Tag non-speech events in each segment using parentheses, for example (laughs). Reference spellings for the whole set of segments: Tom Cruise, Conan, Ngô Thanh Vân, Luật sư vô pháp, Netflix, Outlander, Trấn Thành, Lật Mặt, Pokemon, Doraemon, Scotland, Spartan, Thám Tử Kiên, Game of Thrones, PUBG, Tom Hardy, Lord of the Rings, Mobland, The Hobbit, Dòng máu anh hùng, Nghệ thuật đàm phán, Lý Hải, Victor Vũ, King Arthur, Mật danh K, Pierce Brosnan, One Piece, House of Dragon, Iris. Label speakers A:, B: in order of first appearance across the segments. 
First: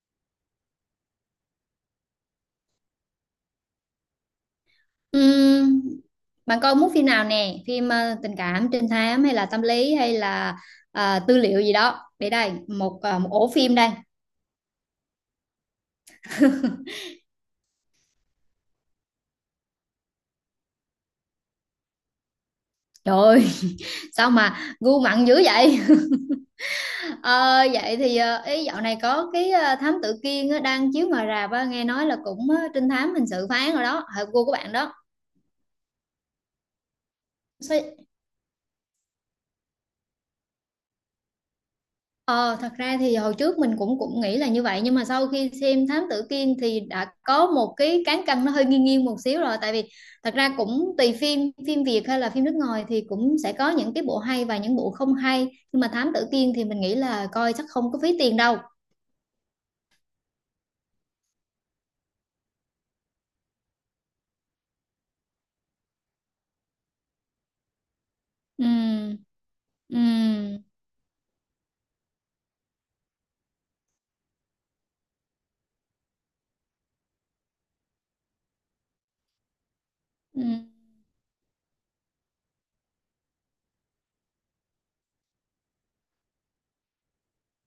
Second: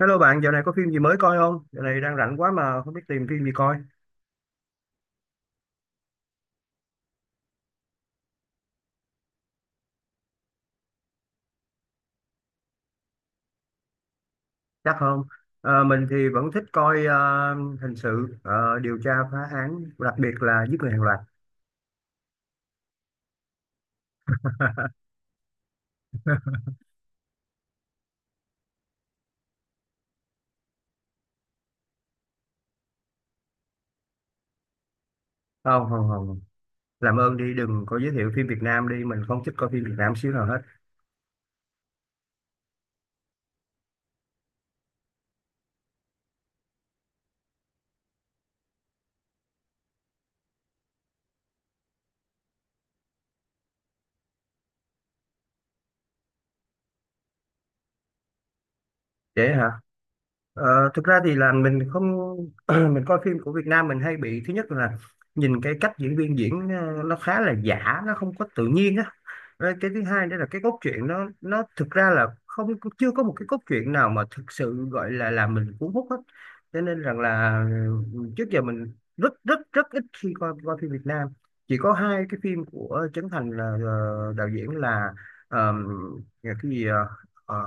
A: Hello bạn, dạo này có phim gì mới coi không? Dạo này đang rảnh quá mà không biết tìm phim gì coi.
B: Ừm, bạn coi muốn phim nào nè, phim tình cảm, trinh thám hay là tâm lý hay là tư liệu gì đó, để đây một ổ phim đây.
A: Chắc không? Mình thì vẫn thích coi hình sự, điều tra phá án, đặc biệt là giết người hàng loạt.
B: Trời ơi! (laughs) Sao mà
A: (laughs)
B: gu mặn dữ vậy! (laughs) Ờ, vậy thì ý dạo này có cái thám tử Kiên á, đang chiếu ngoài rạp á, nghe nói là cũng trinh thám hình sự phán rồi đó, hợp gu của bạn đó.
A: Không, không, không. Làm ơn đi, đừng có
B: Sao?
A: giới thiệu phim Việt Nam đi. Mình không thích coi phim Việt Nam xíu nào hết.
B: Ờ, thật ra thì hồi trước mình cũng cũng nghĩ là như vậy, nhưng mà sau khi xem Thám Tử Kiên thì đã có một cái cán cân nó hơi nghiêng nghiêng một xíu rồi, tại vì thật ra cũng tùy phim, phim Việt hay là phim nước ngoài thì cũng sẽ có những cái bộ hay và những bộ không hay, nhưng mà Thám Tử Kiên thì mình nghĩ là coi chắc không có phí tiền đâu.
A: Dễ hả? Ờ, Thực ra thì là mình không. (clears throat) Mình coi phim của Việt Nam mình hay bị. Thứ nhất là nhìn cái cách diễn viên diễn, nó khá là giả, nó không có tự nhiên á.
B: Ừm.
A: Rồi cái thứ hai nữa là cái
B: Ừm.
A: cốt truyện nó thực ra là không, chưa có một cái cốt truyện nào mà thực sự gọi là làm mình cuốn hút hết. Cho nên rằng là, ừ, trước giờ mình rất rất rất ít khi coi
B: Ừm.
A: coi phim Việt Nam. Chỉ có hai cái phim của Trấn Thành là, đạo diễn là, ờm, cái gì, ờ,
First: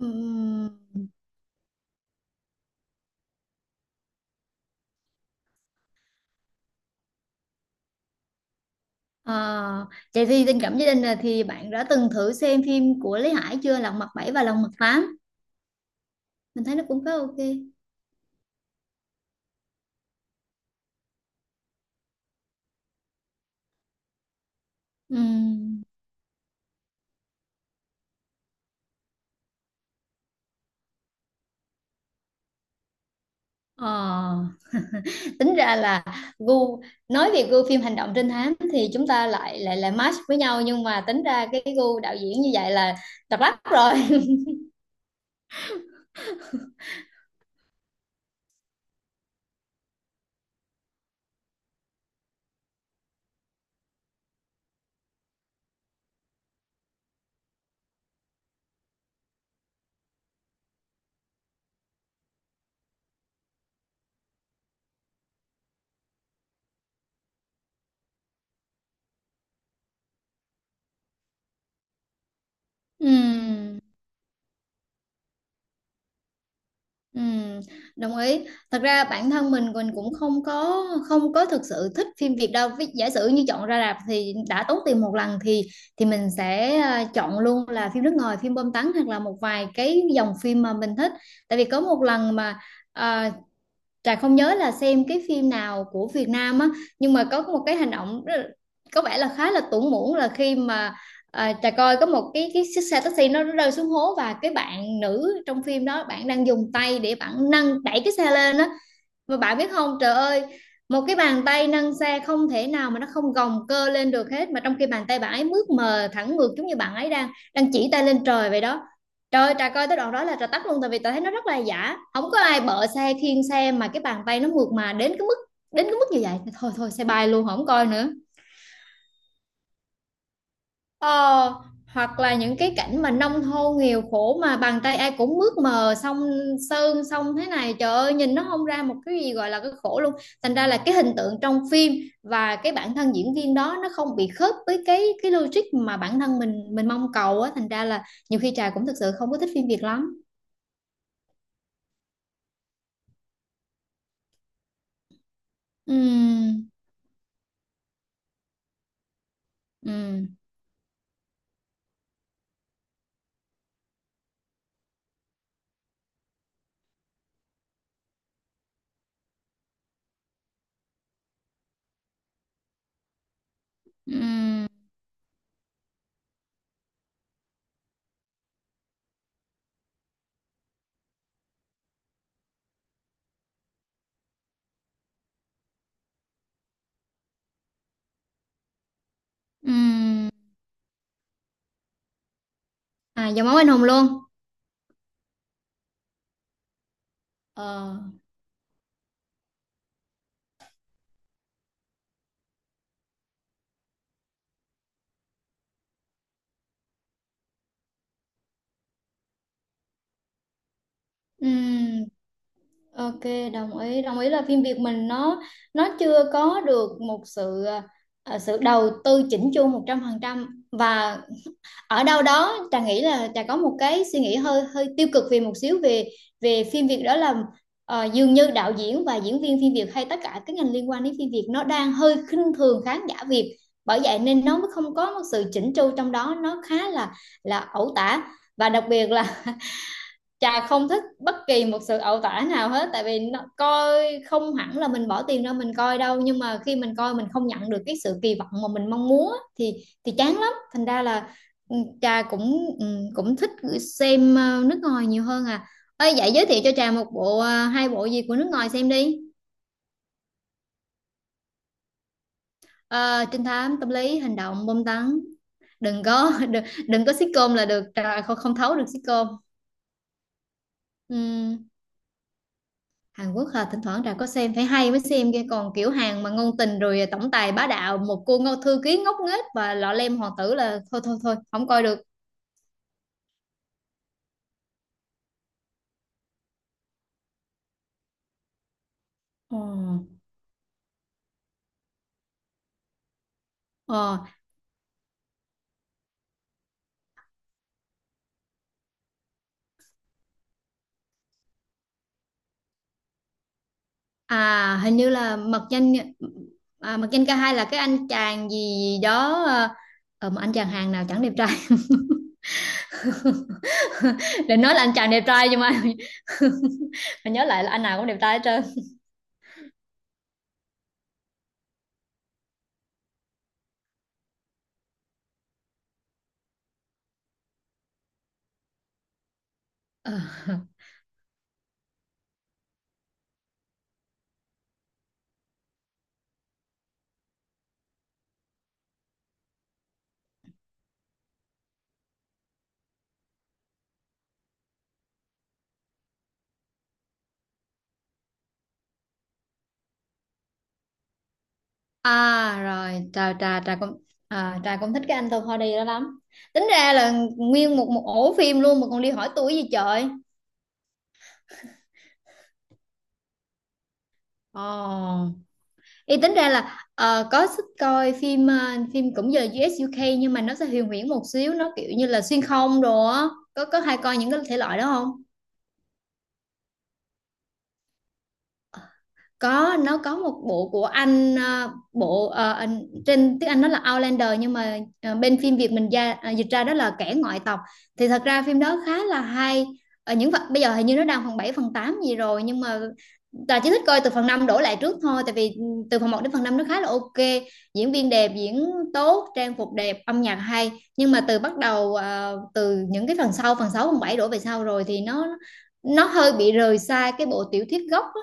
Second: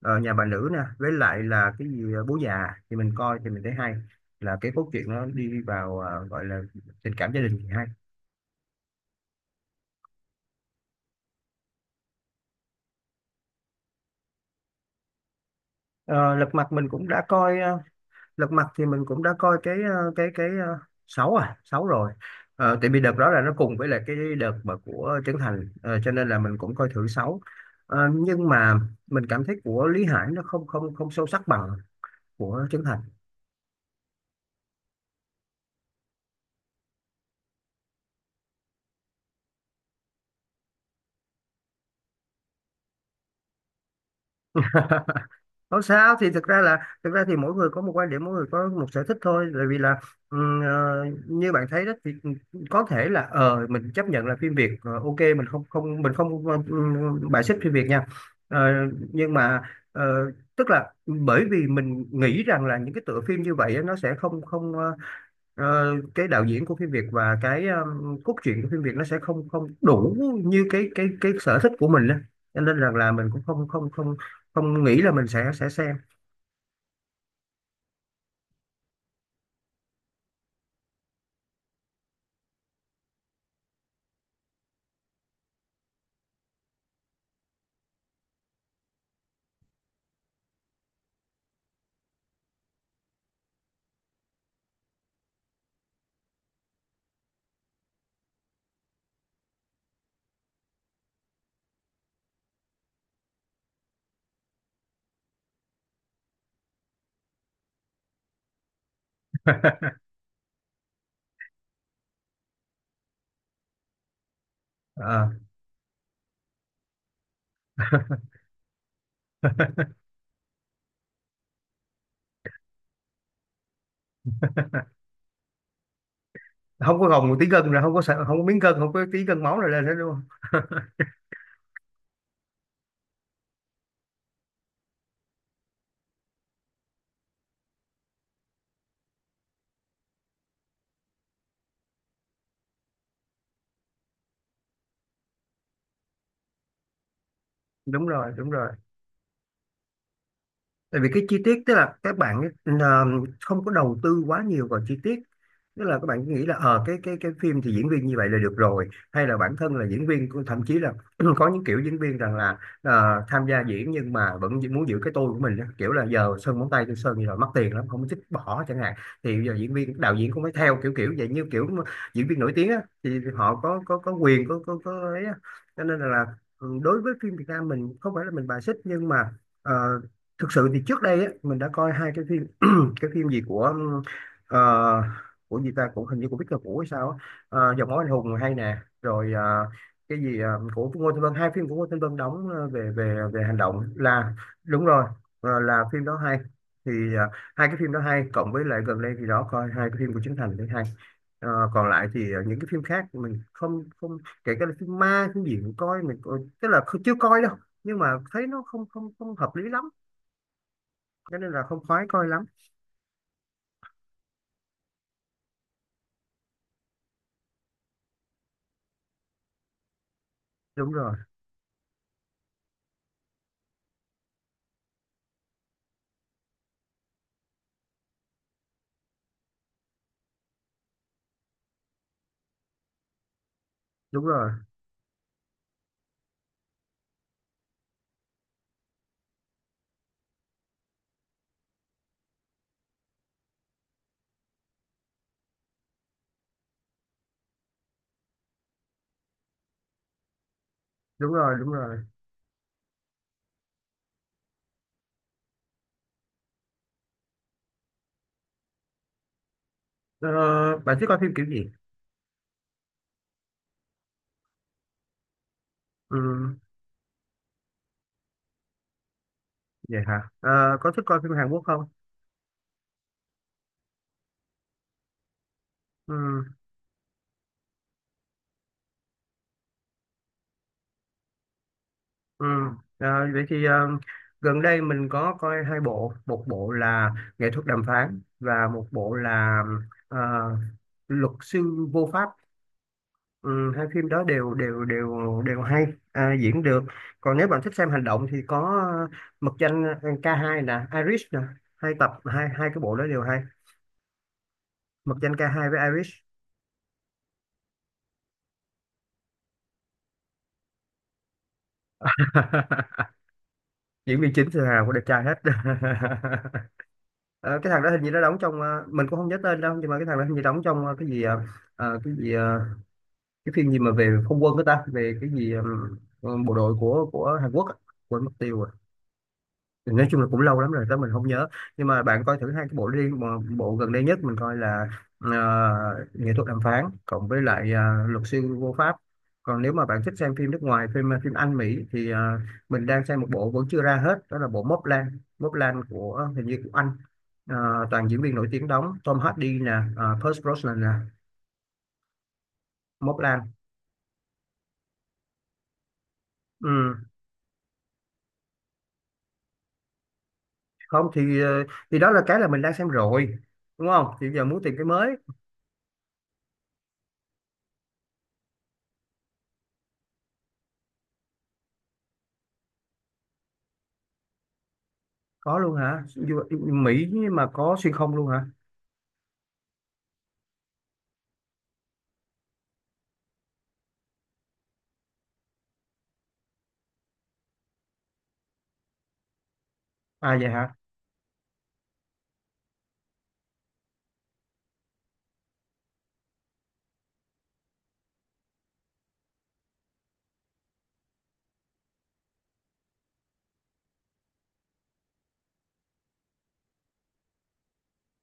A: ờ, Nhà Bà Nữ nè,
B: Ừm.
A: với lại là cái gì, Bố Già thì mình coi thì mình thấy hay. Là cái cốt truyện nó đi vào, gọi là tình cảm gia đình thì hay.
B: Ờ, vậy thì tình cảm gia đình là thì bạn đã từng thử xem phim của Lý Hải chưa, Lật Mặt bảy và Lật Mặt tám?
A: Ờ, Lật
B: Mình
A: Mặt
B: thấy nó
A: mình
B: cũng
A: cũng
B: khá
A: đã
B: OK.
A: coi, lật mặt thì mình cũng đã coi cái, cái sáu, à, sáu rồi. Tại vì đợt đó là nó cùng với lại cái đợt mà của Trấn Thành.
B: Ừm.
A: Ờ, cho nên là mình cũng coi thử sáu. Nhưng mà mình cảm thấy của Lý Hải nó không không không sâu sắc bằng của Trấn Thành.
B: Ờ, tính ra là gu, nói về gu phim hành động trinh thám thì chúng ta lại lại lại match với nhau, nhưng mà tính ra cái gu đạo diễn như vậy là độc đáo rồi. (laughs)
A: (laughs) Không sao thì thực ra thì mỗi người có một quan điểm, mỗi người có một sở thích thôi, bởi vì là, như bạn thấy đó thì có thể là, mình chấp nhận là phim Việt, ok, mình không không mình không bài xích phim Việt nha. Ờ, nhưng mà, ờ, tức là bởi vì mình nghĩ rằng là những cái tựa phim như vậy á, nó sẽ không không cái đạo diễn của phim Việt và cái cốt truyện của phim Việt nó sẽ không không đủ như cái sở thích của mình á, cho nên rằng là mình cũng không
B: Ừm.
A: không không không nghĩ là mình sẽ xem.
B: Ừm. Đồng ý. Thật ra bản thân mình cũng không có thực sự thích phim Việt đâu. Giả sử như chọn ra rạp thì đã tốn tiền một lần thì mình sẽ chọn luôn là phim nước ngoài, phim bom tấn hoặc là một vài cái dòng phim mà mình thích. Tại vì có một lần mà ờ, Trà không nhớ là xem cái phim nào của Việt Nam á, nhưng mà có một cái hành động có vẻ là khá là tủn mủn, là khi mà Trà coi có một cái chiếc xe taxi nó rơi xuống hố, và cái bạn nữ trong phim đó bạn đang dùng tay để bạn nâng đẩy cái xe lên á. Và bạn biết không,
A: (laughs)
B: trời ơi, một cái bàn tay nâng xe không thể nào mà nó không gồng cơ lên được hết, mà trong khi bàn tay
A: Ờ.
B: bạn ấy mướt mờ thẳng ngược, giống như bạn ấy đang đang chỉ tay lên trời vậy đó. Trời ơi, trà coi
A: (laughs)
B: tới đoạn đó là trà tắt luôn, tại vì trà thấy nó rất là giả. Không có ai bợ xe khiêng xe mà cái bàn tay nó mượt mà đến cái mức như vậy. Thôi thôi
A: Không
B: xe
A: có gồng
B: bay
A: một tí
B: luôn, không
A: gân rồi,
B: coi
A: không có
B: nữa.
A: sợ, không có miếng gân, không có tí gân máu rồi lên hết luôn.
B: Ờ, hoặc là những cái cảnh mà nông thôn nghèo khổ mà bàn tay ai cũng mướt mờ, xong sơn xong thế này, trời ơi nhìn nó không ra một cái gì gọi là cái khổ luôn, thành ra là cái hình tượng trong phim và cái bản thân diễn viên đó nó không bị khớp với cái logic mà bản thân mình mong cầu á, thành ra là
A: Đúng rồi,
B: nhiều
A: đúng
B: khi Trà
A: rồi.
B: cũng thực sự không có thích phim Việt lắm.
A: Tại vì cái chi tiết, tức là các bạn, ờ, không có đầu tư quá nhiều vào chi tiết, tức là các bạn nghĩ là,
B: Ừm.
A: cái phim thì diễn viên như vậy là được rồi, hay là bản thân là diễn viên
B: Ừm.
A: thậm chí là. (clears throat) Có những kiểu diễn viên rằng là, tham gia diễn nhưng mà vẫn muốn giữ cái tôi của mình á. Kiểu là giờ sơn móng tay tôi sơn như rồi mất tiền lắm không thích bỏ chẳng hạn, thì giờ diễn viên đạo diễn cũng phải theo kiểu kiểu vậy, như kiểu mà diễn viên nổi tiếng á thì họ có quyền, có
B: Ừm.
A: có có ấy á. Cho nên là, ừ, đối với phim Việt Nam mình không phải là mình bài xích nhưng mà, ờ, thực sự thì trước đây á, mình đã coi hai cái phim. (clears throat) Cái phim gì của, ờ, của gì ta, cũng hình như của Victor Vũ hay sao á. Dòng Máu Anh Hùng hay nè. Rồi, cái
B: Ừm.
A: gì, của Ngô Thanh Vân, hai phim của Ngô Thanh Vân đóng, về về
B: À,
A: về
B: dòng
A: hành
B: máu anh hùng
A: động
B: luôn.
A: là đúng rồi, là phim đó hay. Thì, hai cái phim
B: Ờ.
A: đó hay, cộng với lại gần đây thì đó, coi hai cái phim của Trấn Thành thấy hay. Còn lại thì, những cái phim khác mình không không, kể cả là phim ma phim gì, mình coi, tức là chưa coi đâu. Nhưng mà thấy nó không không không hợp lý lắm. Thế nên là không khoái
B: Ừm.
A: coi lắm.
B: OK, đồng ý. Đồng ý là phim Việt mình nó chưa có được một sự sự đầu tư chỉnh chu 100%,
A: Đúng rồi,
B: và ở đâu đó Trà nghĩ là Trà có một cái suy nghĩ hơi hơi tiêu cực về một xíu về về phim Việt, đó là dường như đạo diễn và diễn viên phim Việt hay tất cả các ngành liên quan đến phim Việt nó đang hơi khinh thường khán giả Việt. Bởi vậy
A: đúng
B: nên
A: rồi,
B: nó mới không có một sự chỉnh chu trong đó, nó khá là ẩu tả, và đặc biệt là Trà không thích bất kỳ một sự ẩu tả nào hết, tại vì nó, coi không hẳn là mình bỏ tiền ra mình coi đâu, nhưng mà khi mình coi mình không nhận được cái sự kỳ vọng mà mình mong muốn thì thì chán lắm, thành ra
A: đúng
B: là
A: rồi, đúng
B: ừ,
A: rồi.
B: Trà cũng cũng thích xem nước ngoài nhiều hơn à. Ơi, vậy giới thiệu cho Trà một bộ hai bộ gì của nước ngoài xem đi.
A: Ờ, Bạn thích coi phim kiểu gì?
B: Ờ, trinh thám, tâm lý, hành động, bom tấn, đừng có (laughs)
A: Ừ,
B: đừng có sitcom là được, Trà không không thấu được sitcom.
A: vậy hả? Ờ, có thích coi phim Hàn
B: Ừ.
A: Quốc không?
B: Hàn Quốc hả, thỉnh thoảng Trà có xem phải hay mới xem kia, còn kiểu
A: Ừ,
B: Hàn mà ngôn tình rồi tổng tài bá đạo một cô ngô thư ký ngốc nghếch và lọ lem hoàng tử là thôi thôi thôi không coi được.
A: ừ. Ờ, Vậy thì, gần đây mình có coi hai bộ. Một bộ là Nghệ Thuật Đàm Phán và một bộ
B: Ờ.
A: là, ờ, Luật Sư Vô Pháp. Ừ, hai phim
B: Ờ.
A: đó đều đều đều đều hay. À, diễn được. Còn nếu bạn thích xem hành động thì có, ờ, Mật Danh, k hai nè, Iris nè. Hai tập, hai hai cái bộ đó đều hay.
B: À, hình như
A: Mộc Danh
B: là
A: Ca
B: Mật
A: Hai với
B: Danh.
A: Irish.
B: À, Mật Danh K2 là cái anh chàng gì đó. À, mà anh chàng Hàn nào chẳng đẹp trai.
A: (laughs) Diễn viên
B: (laughs)
A: chính
B: Để
A: thì thằng
B: nói là
A: nào
B: anh
A: cũng đẹp
B: chàng
A: trai
B: đẹp
A: hết.
B: trai nhưng mà (laughs) mà
A: (laughs)
B: nhớ
A: Ờ,
B: lại
A: cái
B: là
A: thằng
B: anh
A: đó
B: nào
A: hình
B: cũng
A: như
B: đẹp
A: nó
B: trai
A: đóng
B: hết
A: trong,
B: trơn.
A: mình cũng không nhớ tên đâu, nhưng mà cái thằng đó hình như đóng trong, cái gì, cái gì, cái phim gì mà về không quân của ta, về cái gì, bộ đội của Hàn Quốc á. Quên mất tiêu. Nói chung
B: Ờ.
A: là cũng lâu lắm rồi tới mình không nhớ. Nhưng mà bạn coi thử hai cái bộ đi mà. Bộ gần đây nhất mình coi là, ờ, Nghệ Thuật Đàm Phán cộng với lại, Luật Sư Vô Pháp. Còn nếu mà bạn thích xem phim nước ngoài, phim, phim Anh Mỹ thì, mình đang xem một bộ vẫn chưa ra hết, đó là bộ Mobland Lan Móc Lan của, hình như của Anh. Toàn diễn viên nổi tiếng đóng. Tom Hardy nè, Pierce Brosnan nè.
B: À rồi,
A: Móc
B: trà
A: Lan.
B: trà trà cũng trà cũng thích cái anh Topody đó lắm. Tính
A: Ừ.
B: ra là nguyên một một ổ phim luôn mà còn đi hỏi tuổi gì trời.
A: Không thì, thì đó là cái là mình đang xem rồi, đúng không? Thì giờ muốn tìm cái mới.
B: Ồ, ý tính ra là có thích coi phim phim cũng giờ UK nhưng mà nó sẽ huyền huyễn một xíu, nó kiểu như là xuyên không đồ á. Có hay coi những cái thể loại đó không?
A: Có luôn hả? Mỹ mà có xuyên không luôn hả?
B: Có, nó có một bộ của anh bộ anh, trên tiếng Anh nó là Outlander nhưng mà bên phim Việt mình ra dịch ra đó là kẻ ngoại tộc, thì thật ra phim đó khá là hay ở những
A: À
B: phần,
A: vậy
B: bây giờ
A: hả?
B: hình như nó đang phần 7 phần 8 gì rồi nhưng mà Tà chỉ thích coi từ phần 5 đổ lại trước thôi, tại vì từ phần một đến phần 5 nó khá là OK, diễn viên đẹp, diễn tốt, trang phục đẹp, âm nhạc hay, nhưng mà từ bắt đầu từ những cái phần sau phần 6 phần 7 đổ về sau rồi thì nó hơi bị rời xa cái bộ tiểu thuyết gốc á,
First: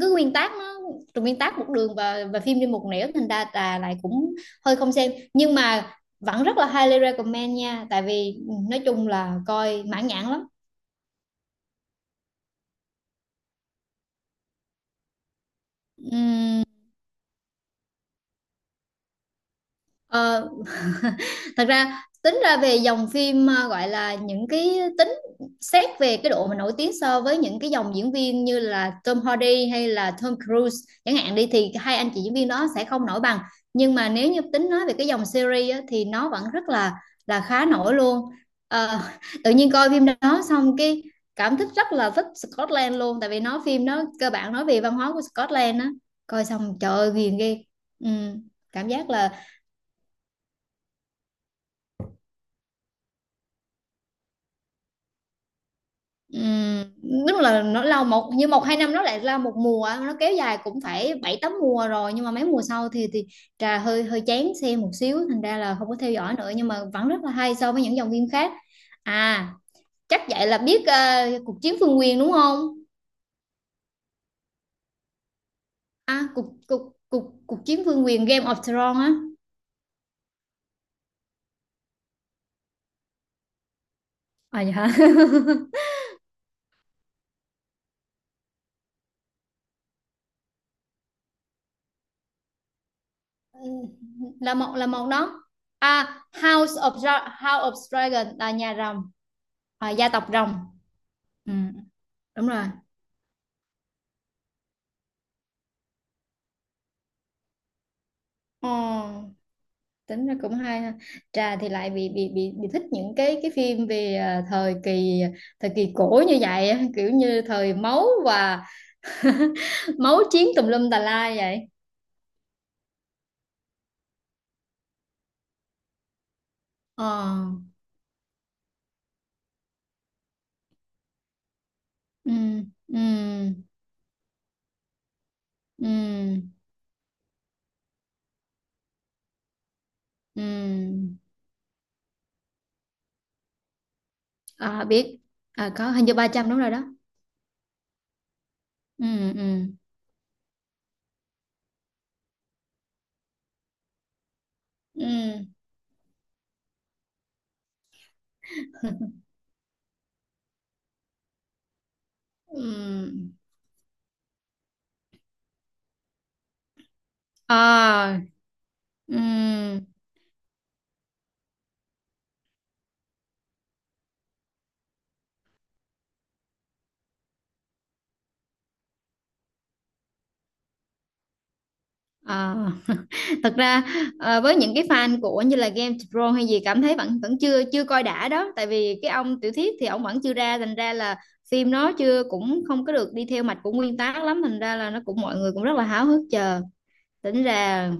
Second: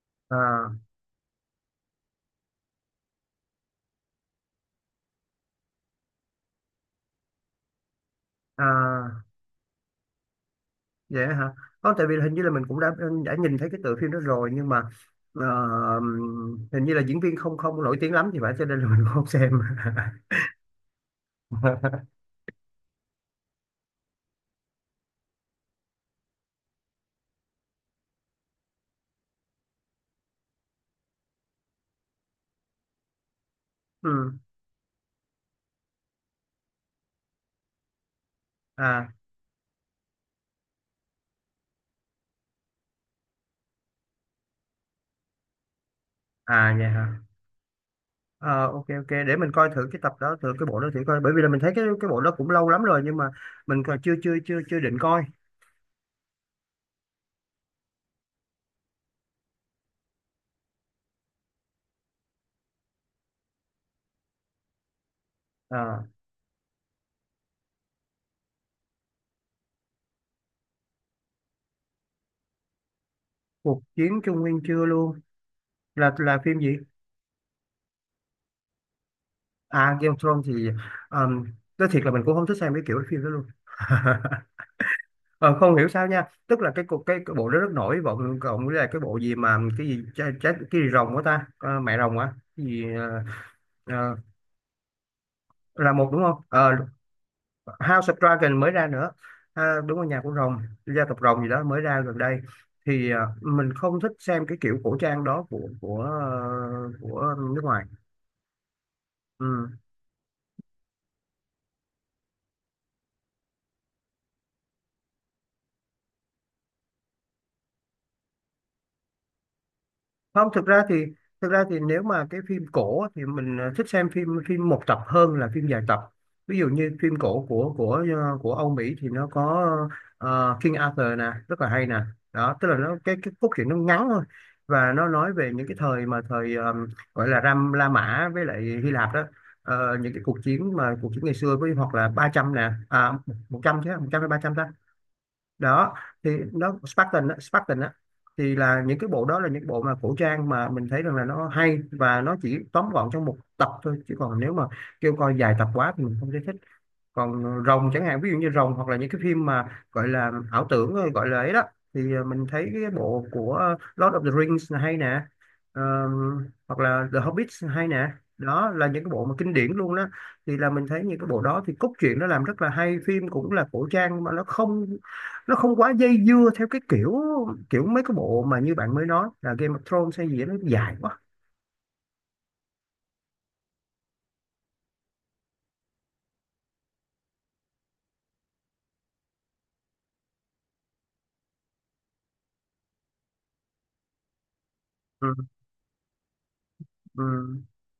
B: cái nguyên tác
A: À.
B: nó, từ nguyên tác một đường và phim đi một nẻo, thành ra là lại cũng hơi không xem, nhưng mà vẫn rất là highly recommend nha, tại vì nói chung
A: À
B: là coi mãn nhãn lắm.
A: vậy hả? Không, tại vì hình như là mình cũng đã nhìn thấy cái tựa phim đó rồi nhưng mà, ờ,
B: Ừm,
A: hình như là diễn viên không không nổi tiếng lắm thì phải, cho nên là mình cũng không xem.
B: ờ, (laughs) thật ra
A: (laughs)
B: tính ra về dòng phim, gọi là những cái tính, xét về cái độ mà nổi tiếng so với những cái dòng diễn viên như là Tom Hardy hay là Tom Cruise chẳng hạn đi thì hai anh chị diễn viên đó sẽ không nổi bằng, nhưng mà
A: Ừ.
B: nếu như tính nói về cái dòng series á, thì nó vẫn rất là khá nổi luôn. Ờ,
A: À,
B: (laughs) tự nhiên coi phim đó xong cái cảm thích rất là thích Scotland luôn, tại vì nó phim nó cơ bản nói về văn hóa của Scotland á, coi
A: à
B: xong
A: vậy
B: trời ơi
A: hả?
B: ghiền ghê. ừ,
A: Ờ, ok
B: cảm
A: ok,
B: giác
A: để
B: là.
A: mình coi thử cái tập đó, thử cái bộ đó thử coi, bởi vì là mình thấy cái bộ đó cũng lâu lắm rồi nhưng mà mình còn chưa chưa chưa chưa định coi.
B: Ừm, đúng là nó lâu một như một hai năm nó lại là một mùa, nó kéo dài cũng phải bảy tám mùa rồi nhưng mà mấy mùa sau thì trà hơi hơi chán xem một xíu thành ra là không có
A: À,
B: theo dõi nữa, nhưng mà vẫn rất là hay so với những dòng phim khác. À, chắc vậy là biết cuộc chiến phương quyền đúng không?
A: Cuộc Chiến Trung Nguyên chưa luôn, là
B: À,
A: là
B: cuộc
A: phim gì?
B: cuộc cuộc cuộc chiến phương quyền Game of Thrones á.
A: À, Game of Thrones thì, um, nói thiệt là mình cũng không thích xem cái kiểu phim đó luôn. (laughs)
B: À, dạ.
A: Ờ,
B: (laughs)
A: Không hiểu sao nha, tức là cái bộ đó rất nổi bộ, cộng với lại cái bộ gì mà cái gì trái, trái, cái gì rồng của ta. Ờ, Mẹ rồng á. Cái gì, ờ,
B: Là một, là một đó.
A: là một, đúng không? Ờ,
B: House of
A: House of
B: Dragon là
A: Dragon mới
B: nhà
A: ra nữa.
B: rồng.
A: À,
B: À,
A: đúng rồi,
B: gia
A: nhà
B: tộc
A: của
B: rồng.
A: rồng, gia tộc rồng gì
B: Ừ.
A: đó mới ra gần đây.
B: Đúng rồi.
A: Thì, mình không thích xem cái kiểu cổ trang đó của, của nước ngoài.
B: Ờ,
A: Ừ.
B: tính ra cũng hay ha. Trà thì lại bị thích những cái phim về thời kỳ cổ như vậy á, kiểu như thời máu và (laughs) máu chiến
A: Không, thực
B: tùm
A: ra
B: lum
A: thì
B: tà la
A: thực
B: vậy.
A: ra thì nếu mà cái phim cổ á, thì mình, thích xem phim phim một tập hơn là phim dài tập. Ví dụ như phim
B: Ờ.
A: cổ của, của Âu Mỹ thì nó có, King Arthur nè, rất là hay nè.
B: Ừ,
A: Đó tức là nó
B: ừ,
A: cái cốt truyện nó ngắn thôi, và nó nói về những cái thời mà
B: ừ,
A: thời, gọi là Ram La Mã với lại Hy Lạp đó. Những cái cuộc chiến mà cuộc
B: ừ.
A: chiến ngày xưa với, hoặc là 300 nè, à, 100 chứ, 100 hay 300 ta?
B: À, biết. À, có
A: Đó
B: hình như ba
A: thì
B: trăm đúng rồi
A: nó
B: đó.
A: Spartan á, Spartan á. Thì là những cái bộ
B: Ừ,
A: đó là
B: ừ,
A: những bộ mà cổ trang mà mình thấy rằng là nó hay, và nó chỉ tóm gọn trong một tập thôi, chứ còn nếu mà
B: ừ,
A: kêu coi dài tập quá thì mình không thấy thích. Còn rồng chẳng hạn, ví dụ như rồng hoặc là những cái phim mà gọi là ảo tưởng thôi, gọi là ấy đó, thì, mình thấy cái bộ
B: ừ.
A: của Lord of the Rings là hay nè. Hoặc là The Hobbit hay nè.
B: À,
A: Đó là những cái
B: ừ.
A: bộ mà kinh điển luôn đó. Thì là mình thấy những cái bộ đó thì cốt truyện nó làm rất là hay, phim cũng là cổ trang mà nó không quá dây dưa theo cái kiểu kiểu mấy cái bộ mà như bạn mới nói là Game of Thrones hay gì đó, nó dài quá.
B: Ờ, (laughs) thật ra với những cái fan của như là Game Pro hay gì cảm thấy vẫn vẫn chưa chưa coi đã đó, tại vì cái ông tiểu thuyết thì ông vẫn chưa ra thành ra là phim nó chưa cũng không có được đi theo mạch của nguyên tác lắm, thành ra là nó cũng
A: Ừ,
B: mọi người cũng rất là háo hức chờ. Tính
A: ừ.
B: ra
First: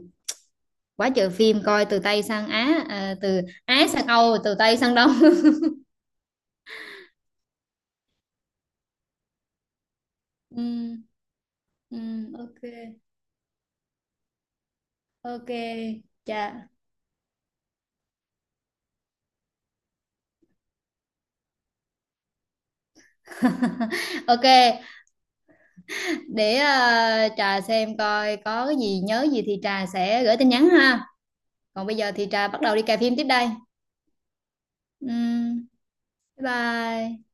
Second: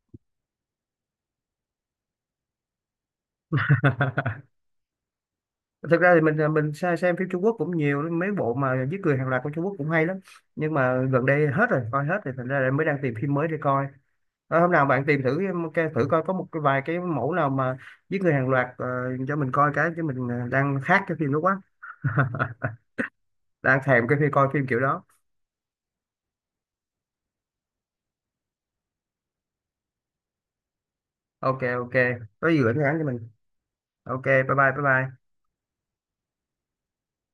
B: quá trời phim, coi từ Tây sang Á, từ Á sang Âu,
A: (laughs)
B: từ Tây sang Đông. (laughs)
A: Thực ra thì mình, à, mình xem phim Trung Quốc cũng nhiều, mấy bộ mà giết người hàng loạt của Trung Quốc cũng hay lắm. Nhưng
B: Ừ,
A: mà gần đây hết rồi,
B: ừ,
A: coi hết thì thành
B: OK,
A: ra là mới đang tìm phim mới để coi. Hôm nào bạn tìm thử
B: OK,
A: thử coi có một cái,
B: dạ.
A: vài cái mẫu nào mà giết người hàng loạt, cho mình coi cái, chứ mình, đang khát cái phim đó quá. (laughs)
B: (laughs)
A: Đang thèm cái phim,
B: OK,
A: coi phim kiểu đó.
B: để Trà xem coi có cái gì nhớ gì thì Trà sẽ gửi tin nhắn ha.
A: Ok
B: Còn
A: ok,
B: bây giờ thì Trà
A: có gì
B: bắt
A: gửi
B: đầu đi
A: nhắn
B: cài
A: cho
B: phim tiếp
A: mình.
B: đây.
A: Ok, bye bye, bye bye.
B: Ừm, bye bye.